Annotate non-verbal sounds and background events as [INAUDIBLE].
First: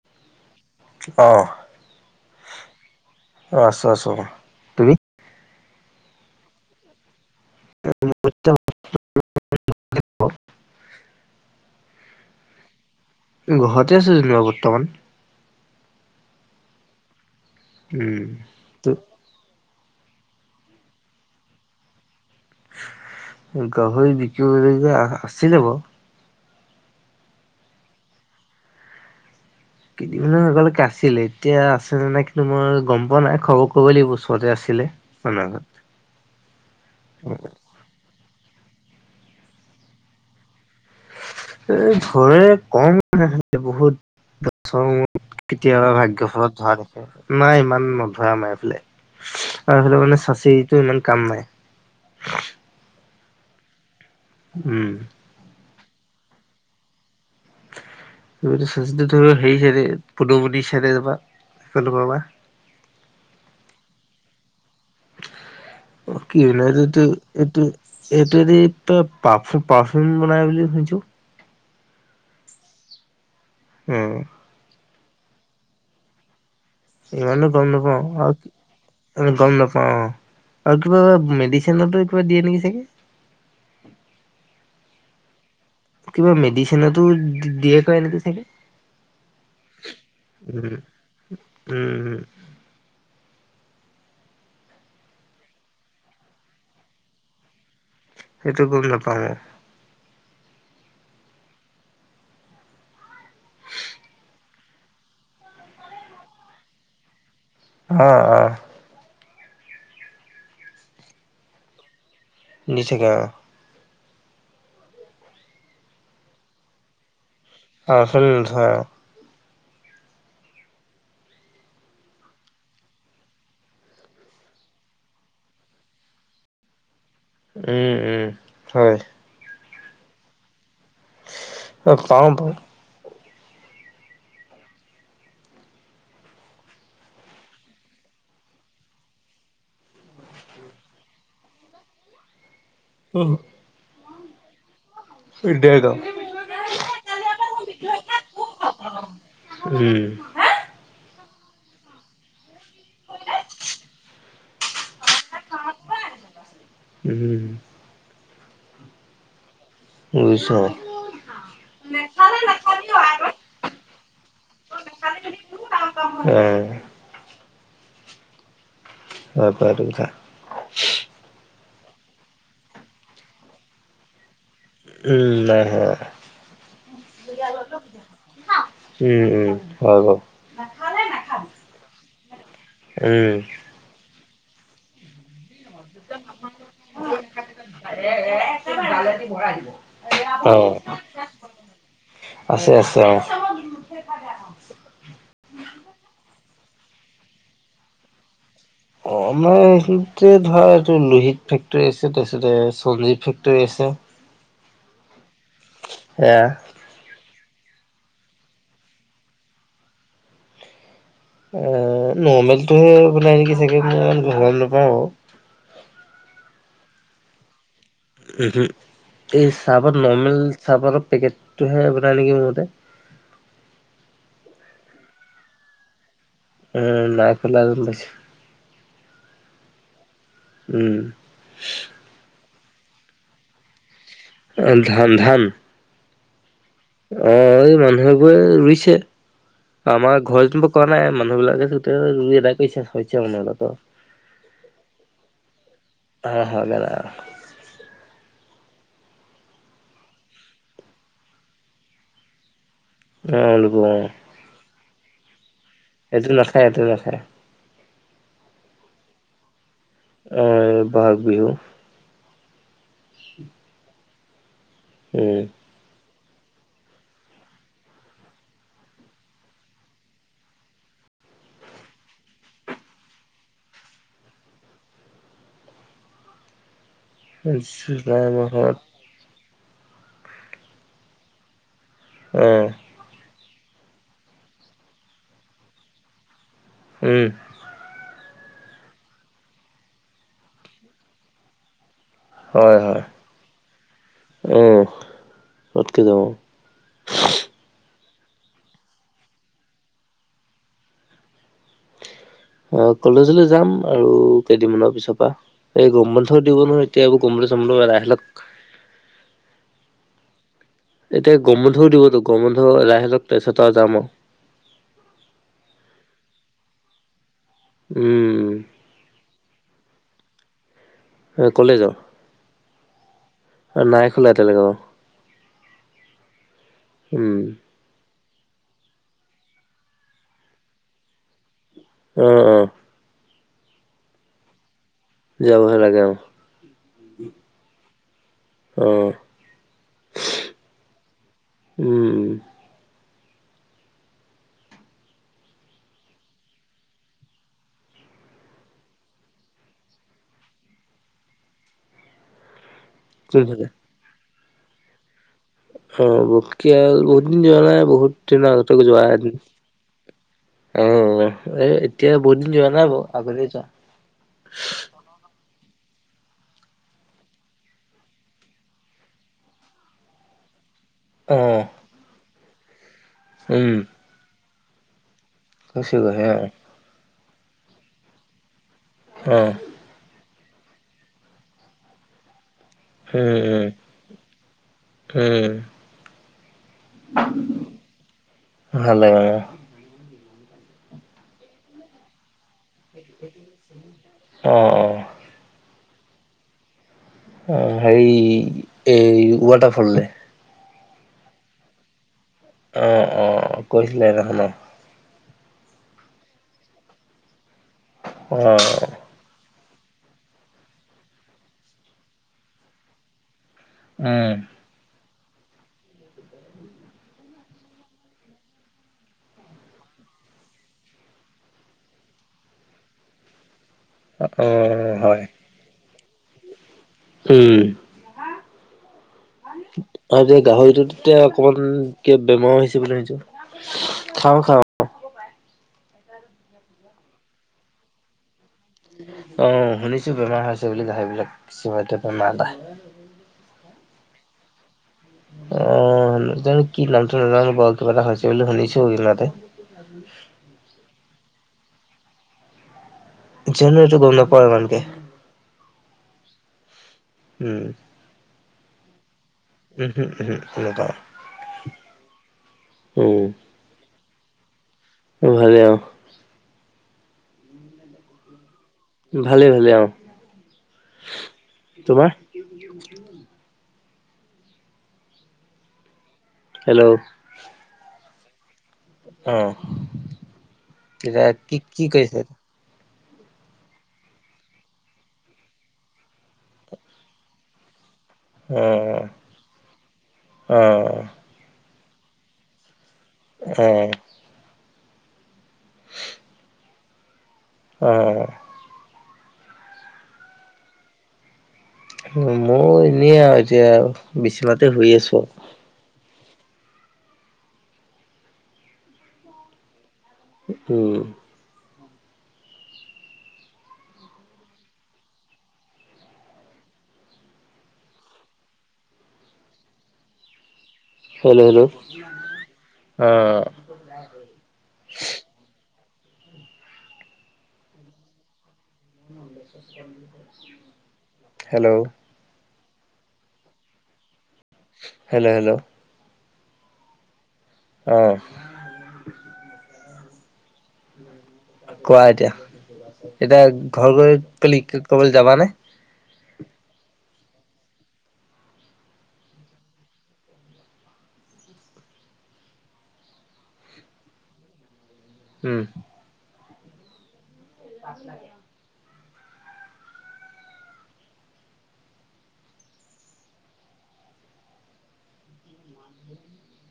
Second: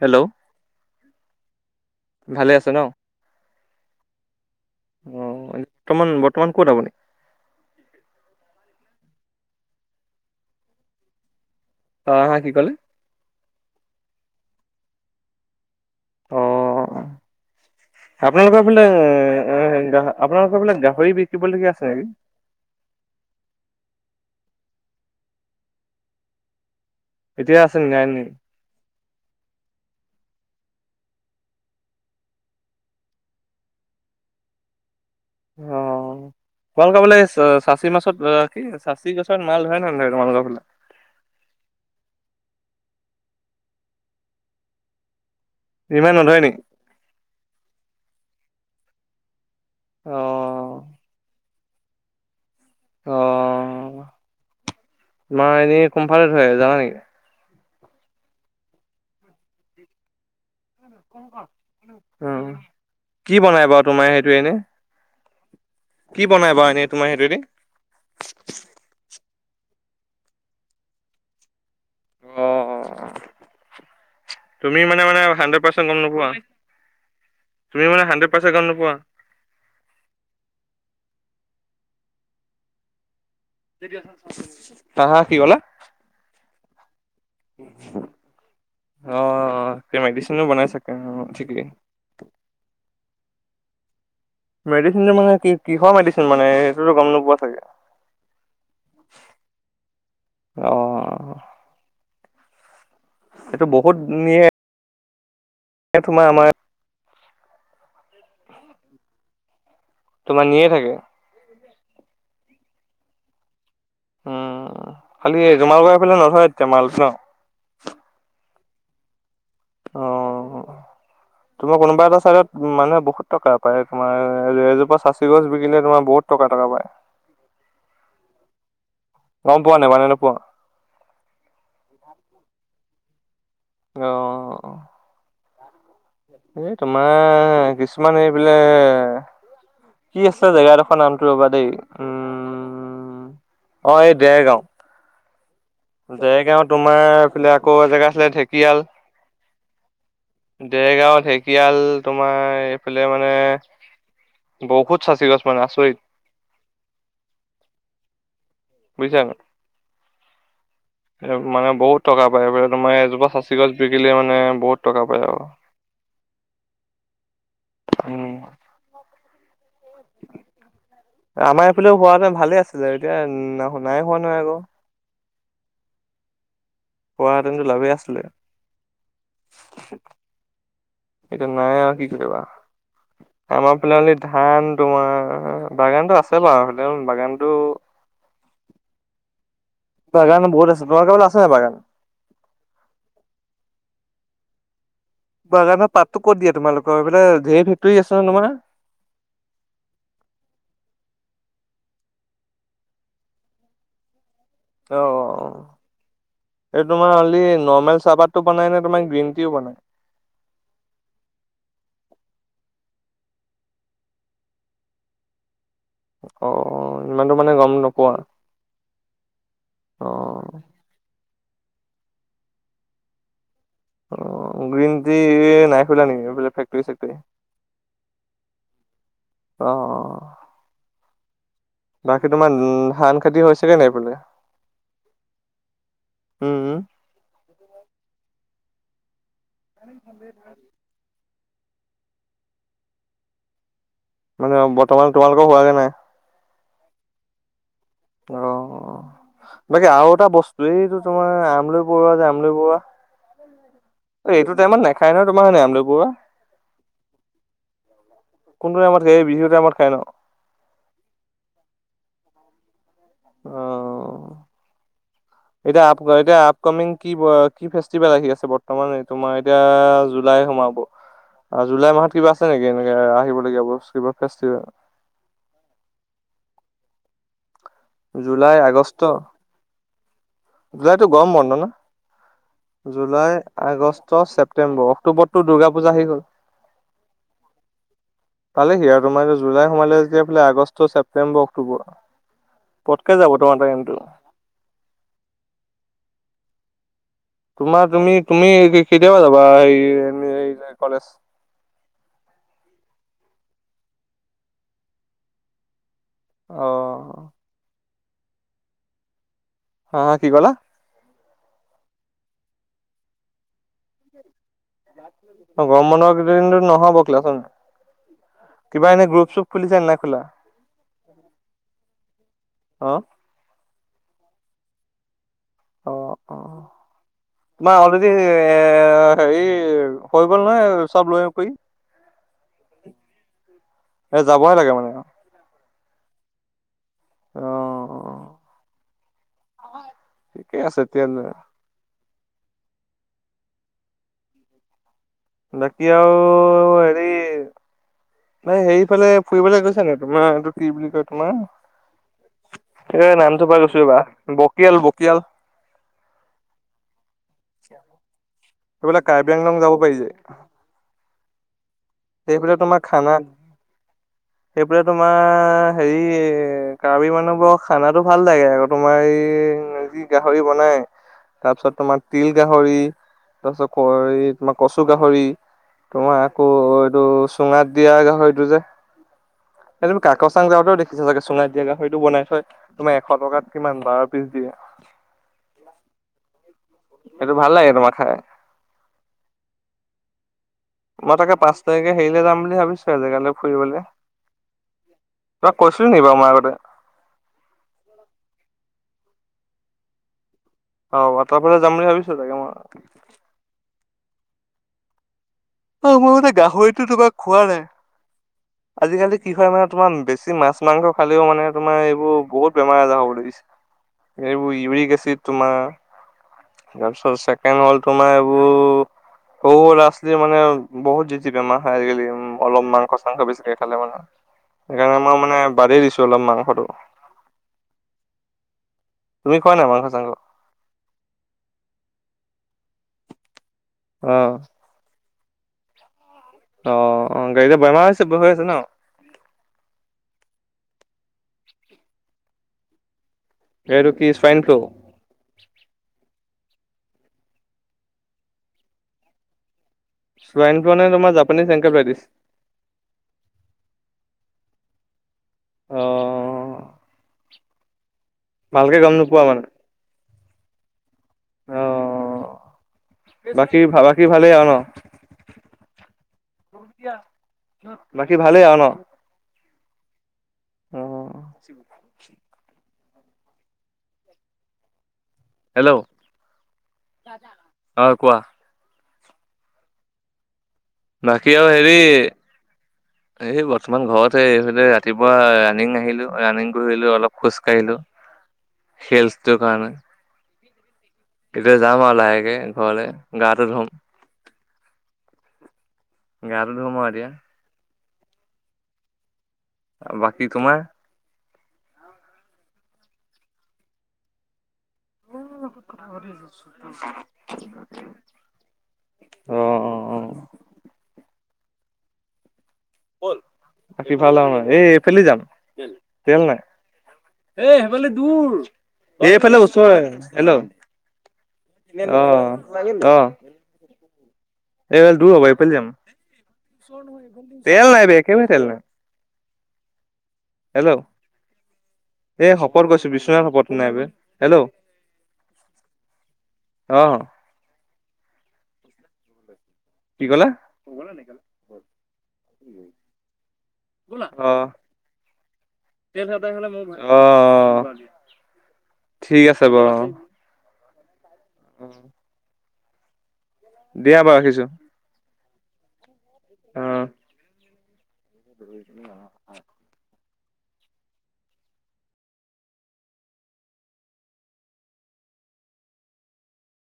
Hello অ'। ভালে আছ ন? আছো আছো। তুমি অ' বৰ্তমান বৰ্তমান ক'ত আপনি? [INAUDIBLE] অ আহ কি ক'লে? গৰতে আছো যেনিবা বৰ্তমান। অ উম। আপোনালোকৰ পিনে ত' আপোনালোকৰ বিলাক গাহৰি বিকিবলগীয়া আছে নেকি? গাহৰি বিকিবলৈকে আছিলে বাৰু। এতিয়া আছে নাই নি? কেইদিনমানৰ আগলৈকে আছিলে, এতিয়া আছে নে নাই কিন্তু মই গম পোৱা নাই খবৰ কৰিবই লাগিব ওচৰতে আছিলে। মানুহৰ অ ঘৰত। [UNINTELLIGIBLE] চাচি মাছত আহ, স চাচি গছৰ [UNINTELLIGIBLE] নহয় তোমালোকৰ ফুলে। এ ঘৰে কম মানে বহুত, কেতিয়াবা ইমান ভাগ্য নধৰে নেকি? ফলত ধৰা দেখে নাই ইমান ন ধৰা নাই এইফালে। আমাৰ এফালে অ মানে চাচিটো ইমান কাম নাই। অ, উম। তোমাৰ এনেই কোনফালে ধৰে জানা নেকি? [UNINTELLIGIBLE] অ সেইফালৰ পৰা কি বনাই বাৰু তোমাৰ সেইটো এনে? কি [UNINTELLIGIBLE] বনাই বাৰু এনেই তোমাৰ এইটো সেইটোৱেদি? এইটোৱে দি প পাৰফম বনাই বুলি শুনিছো। অ, উম। তুলি মানে হুন্দ্ৰেদপৰ্চেন্ত গম নাপোৱা। ইমানো গম নেপাওঁ, নোপোৱা? গম নেপাওঁ আঁ, আৰু কিবা এটা মেদিছি [UNINTELLIGIBLE] কিবা দিয়ে নেকি চাগে? হা হা কি কলা? কিবা মেডিচিনতো দিয়ে ক নেকি চাগে? অ মেডিচিন নো বনাই উম থাকে ঠিকেই। উম মেডিচিনটো মানে কিহৰ মেডিচিন মানে সেইটোতো গম নোপোৱা চাগে। সেইটো গম নেপাই। অ, এইটো বহুত নিয়ে তোমাৰ আমাৰ আহ আহ তোমাৰ নিয়ে থাকে। নি থাকে আৰু। উম খালি জমাল গ এই ফালে নধয় এতিয়া মাল ন। ঘৰ। অ‌ অ। তোমাৰ কোনোবা এটা চাইডত মানুহে বহুত টকা পাই, তোমাৰ এজোপা চাচি গছ বিকিলে তোমাৰ বহুত টকা। টকা পায়। উম উম হয়। গম পোৱা নাই মানে নোপোৱা। অ পাও, পাও। অ। এই তোমাৰ কিছুমান এইবিলাক কি আছে জেগাডোখৰ নামটো ৰ'বা দেই উম। উহ। অঁ এই দেৰগাঁও। জয়গাও তোমাৰ এইফালে আকৌ জেগা আছিলে ঢেকীয়াল উম। দেৰগাঁও ঢেকীয়াল তোমাৰ এইফালে মানে বহুত া চি গছ মানে আচৰিত। উম বুজিছা? ৰুইছ। মানে বহুত টকা পায় বুলে, তোমাৰ এজোপা চাচি গছ বিকিলে মানে বহুত টকা পায় আৰু। এহ। উম। [UNINTELLIGIBLE] ফ হোৱা মানে ভালে আছে যে এতিয়া ন শুনাই হোৱা নহয় আকৌ। উ নাই হোৱা। হোৱাহেঁতেনতো লাভেই আছিলে উম উম হয় ব। এইটো নাই আৰু কি কৰিবা উম, আমাৰ ফাললে ধান তোমাৰ বাগানতটো আছে বাৰু স বাগানতটো আহ আছে নাই বাগান? আছে আছে অ'। [INAUDIBLE] বাগানৰত পাতটোো কত দিয়া তোমালোকৰ এইফালে েৰ ফেক্টৰী আছে ন তোমাৰ? অ' আমাৰতে ধৰা এইটো লোহিত ফেক্টৰী আছে তাৰপিছতে সঞ্জীৱ ফেক্টৰী আছে। ছে। অ' এই তোমাৰ হ'লে নৰ্মেল চাহাবাতটো বনাই নে তোমাৰ গ্ৰীণ টিও বনাই? এ নৰ্মেলটোহে বাই নেকি চাগে মই ইমান গম নাপাওঁ আৰু। অ' ইমানতো মানে গম ন? উ এই চাহাবৰ অ নৰ্মেল চাহাবৰৰ পেকেট টো হে বনাই নেকি মোৰতে। অ' গ্ৰীণ টি নাই খলা নেক? উম নক ল পছো। অ'। উম। বাকী তোমাৰ উম ধান খেতি হৈছে কে নাই বোলে? ধান ধান উম অ' এই মানুহেবোৰে ৰুইছে আমাৰ ঘৰ যেনিবোৰ ক নাই মান মানুহ বিলাকে [UNINTELLIGIBLE] কৰিছে [UNINTELLIGIBLE] মানে বৰ্তমান তোমালোকে হোৱাগে নাই? [UNINTELLIGIBLE] অ' বাকী আৰু এটা বস্তু এইটো তোমাৰ আমলি পৰুৱা যে আমৰলি পৰুৱা। অ ল'ব এইটো টাইমত নাখায় ন তোমাৰে আমল এটো নাখায় এটো নাখায়। কোনটো আমাৰ টাইমত সেই বিহুত টাইমত খাই ন? বহাগ বিহু। অ'। উম। এতিয়া আপ এতিয়া আপকামিং কি কি ফেষ্টিভেল আহি আছে বৰ্তমান তোমাৰ এতিয়া জুলাই সোমাব। আৰু জুলাই মাহত কিবা আছে নেকি এনেকে আহিবলগীয়া কিবা ফেষ্টিভেল? উ [INAUDIBLE] জুলাই মাহত আগষ্ট জুলাইতো গৰম বন্ধ ন অ জুলাই আগষ্ট ছেপ্তেম্বৰ অক্টোবৰটো দুৰ্গা পূজা আহি গ'ল। উম। পালে সি আৰু তোমাৰ জুলাই সুমালে যেতিয়াে আগষ্ট ছেপটেম্বৰ অক্টোবৰ। হয় হয় পটকে যাব তোমাৰ টাইমটো। উম। পতকে যাব। তোমাৰ তুমি তুমি কেতিয়াবা যাবা কলেজ? [INAUDIBLE] অ' কলেজলৈ যাম আৰু কেইদিনমানৰ পিছৰ পৰা এই গৰম বন্ধ দিব অ', নহয় এতিয়া [UNINTELLIGIBLE] হা হা কি ক'লা? এতিয়া গৰম বন্ধও দিবতো গৰম বন্ধু যাই হ লওক তাৰপিছত আৰু যাম আৰু। গৰম বন্ধ কেইদিনত নহব ক্লাছ ন উম। কিবা এনে গ্ৰুপ চুপ খুলিচা নাই খোলা? কলেজৰ? হা? অ' নাই খোলা এ তেনেকে অ'। অ' অ'তোমাৰ অলৰেডি এ হেৰি হৈ গ'ল নহয় চব লৈ কৰি। আহ আহ। এ যাবহে লাগে মানে। যাবহে লাগে অ'। অ' অ ঠিকেই আছে তে। উম বাকি আও হেৰি নাই সেইফালে ফুৰিবলে গৈছা ন তোমাৰ এইটো কি বুলি কয় তোমাৰ এ নামটো পাই কোনফালে গৈছোঁ ৰবা বকিয়াল বকিয়াল। অ' বকিয়াল বহুত দিন যোৱা নাই বহুত দিনৰ আগতে সেইফালে যোৱা কাৰ্বি এদিন। আংলং যাব পাৰি যে অ'। এতিয়া বহুত দিন সেইফালে যোৱা তোমাৰ নাই বাৰু খানা আগতে যোৱা সেইফালে তোমাৰ হেৰি কাৰ্বি মানুহ বৰ খানাটো ভাল লাগে আকৌ তোমাৰ এই যি গাহৰি বনাই। অ তাৰপিছত তোমাৰ তিল গাহৰি তাৰপিছত উম তোমাৰ কচু গাহৰি। কৈছে তোমাৰ গৈহে অ আকৌ এইটো চুঙাত দিয়া গাহৰিটো যে উম। কচং যাওতেও দেখিছোঁ চাগে চুঙাই দিয়া সটো বনাই থয়। তোমাৰ এশ উম টকাত উম কিমান বাৰ পিছ দিয়ে। উম সেইটো ভাল লাগে তোমাৰ খাই। ভাল লাগে মই তাকে পাঁচ তাৰিখে হেৰিলে যাম বুলি বুলি ভাবিছো আজিকালে ফুৰিবলৈ অ অ তাক, কৈছিলো নেকি বাৰু মই আগতে অ' সেৰি এই ৱাটাৰফলৰে অ' াটাৰফালে যাম বুলি ভাবিছো তাকে মই। ভিলে ন ন। অ' মই মতে গাহৰিতো তোমাৰ খোৱা নাই অ আজিকালি কি হয় মানে তোমাৰ বেছি মাছ মাংস খালেও মানে তোমাৰ এইবোৰ বহুত বেমাৰ আজাৰ হ'ব লাগিছে। উম এইব ইউৰি গছি। তোমাৰ, তাৰপিছত চছেকেণ্ড হল তোমাৰ এইবোৰ সৰু ল ছী মানে বহত জিতি বে মা আজিকালি উ অলপ মাংস চংস বেছ ে মানে অ সেইকাৰণে মই হয় মানে বাদেই দিছো অলপ মাংসটো। উম। তুমি খোৱা নাই আৰু মাংস চাংস? এতিয়া গাহৰিটোতিয়া অকমান কিয় বেমাৰ হৈছে বুলিা অ', খাওঁ খাওঁ। অ', অ, গাড়ীতে [UNINTELLIGIBLE] আছে ন? অ', শুনিছো বেমাৰ হৈ আছে বুলি গাহৰি বিলাক [UNINTELLIGIBLE] এইটো কি চোৱাইন ফ্ল'? অ', জানো কি নামটো নাজানো বাৰু, কিবা এটা হৈছে বুলি শুনিছো [UNINTELLIGIBLE] ছোৱাইন ফ্লু নে তোমাৰ জাপানীজ এনকেফেলাইটিছ? জানো এইটো গম নাপাওঁ ইমানকে। অ' উম। ভালকে গম নোপোৱা মানে? ম এনেকুৱা অ'। উম, বাকী বাকী ভালেই আৰু ন? ভালে আৰু বাকী ভালেই আৰু ন? ভালে ভালে আহ। অ' [INAUDIBLE] হেল্ল' হেল্ল' অ' কোৱা। অ, এতিয়া বাকী আৰু কি হেৰি কি কৰিছিলা? এই বৰ্তমান ঘৰতে, এইফালে ৰাতিপুৱা ৰানিং আহিলো, ৰানিং কৰিলো, অলপ খোজ কাঢ়িলো অ', হেলথ্টোৰ কাৰণে। অ', এতিয়া যাম আৰু লাহেকে, ঘৰলৈ, গাটো ধুম অ'। গা টো ধুওঁ মই এতিয়া অ' বাকী তোমাৰ? মোৰ এনেই আৰু এতিয়া, বিছনাতে শুই আছো। অ' উম বাকি ভাল আৰু নে? এই এইফেলি যাম, তেল নাই। এইফালে ওচৰ, হেল্ল' অ', হেল্ল' হেল্ল'। অ। এই দূৰ হ'ব, এইফালি যাম। তেল নাই হে, একেবা তেল নাই। [INAUDIBLE] হেল্ল' হেল্ল' এই শপত কৈছোঁ, বিশ্বনাথ শপত, নাই হে। হেল্ল' হেল্ল, ' হেল্ল' অ' অ'। [INAUDIBLE] কোৱা এতিয়া, এতিয়া ঘৰ গৈ অ [UNINTELLIGIBLE] ক'বালৈ যাবা নে? অ', ঠিক আছে বাৰু অ। অ' দিয়া বাৰু ৰাখিছোঁ। উম অ' [INAUDIBLE] [INAUDIBLE]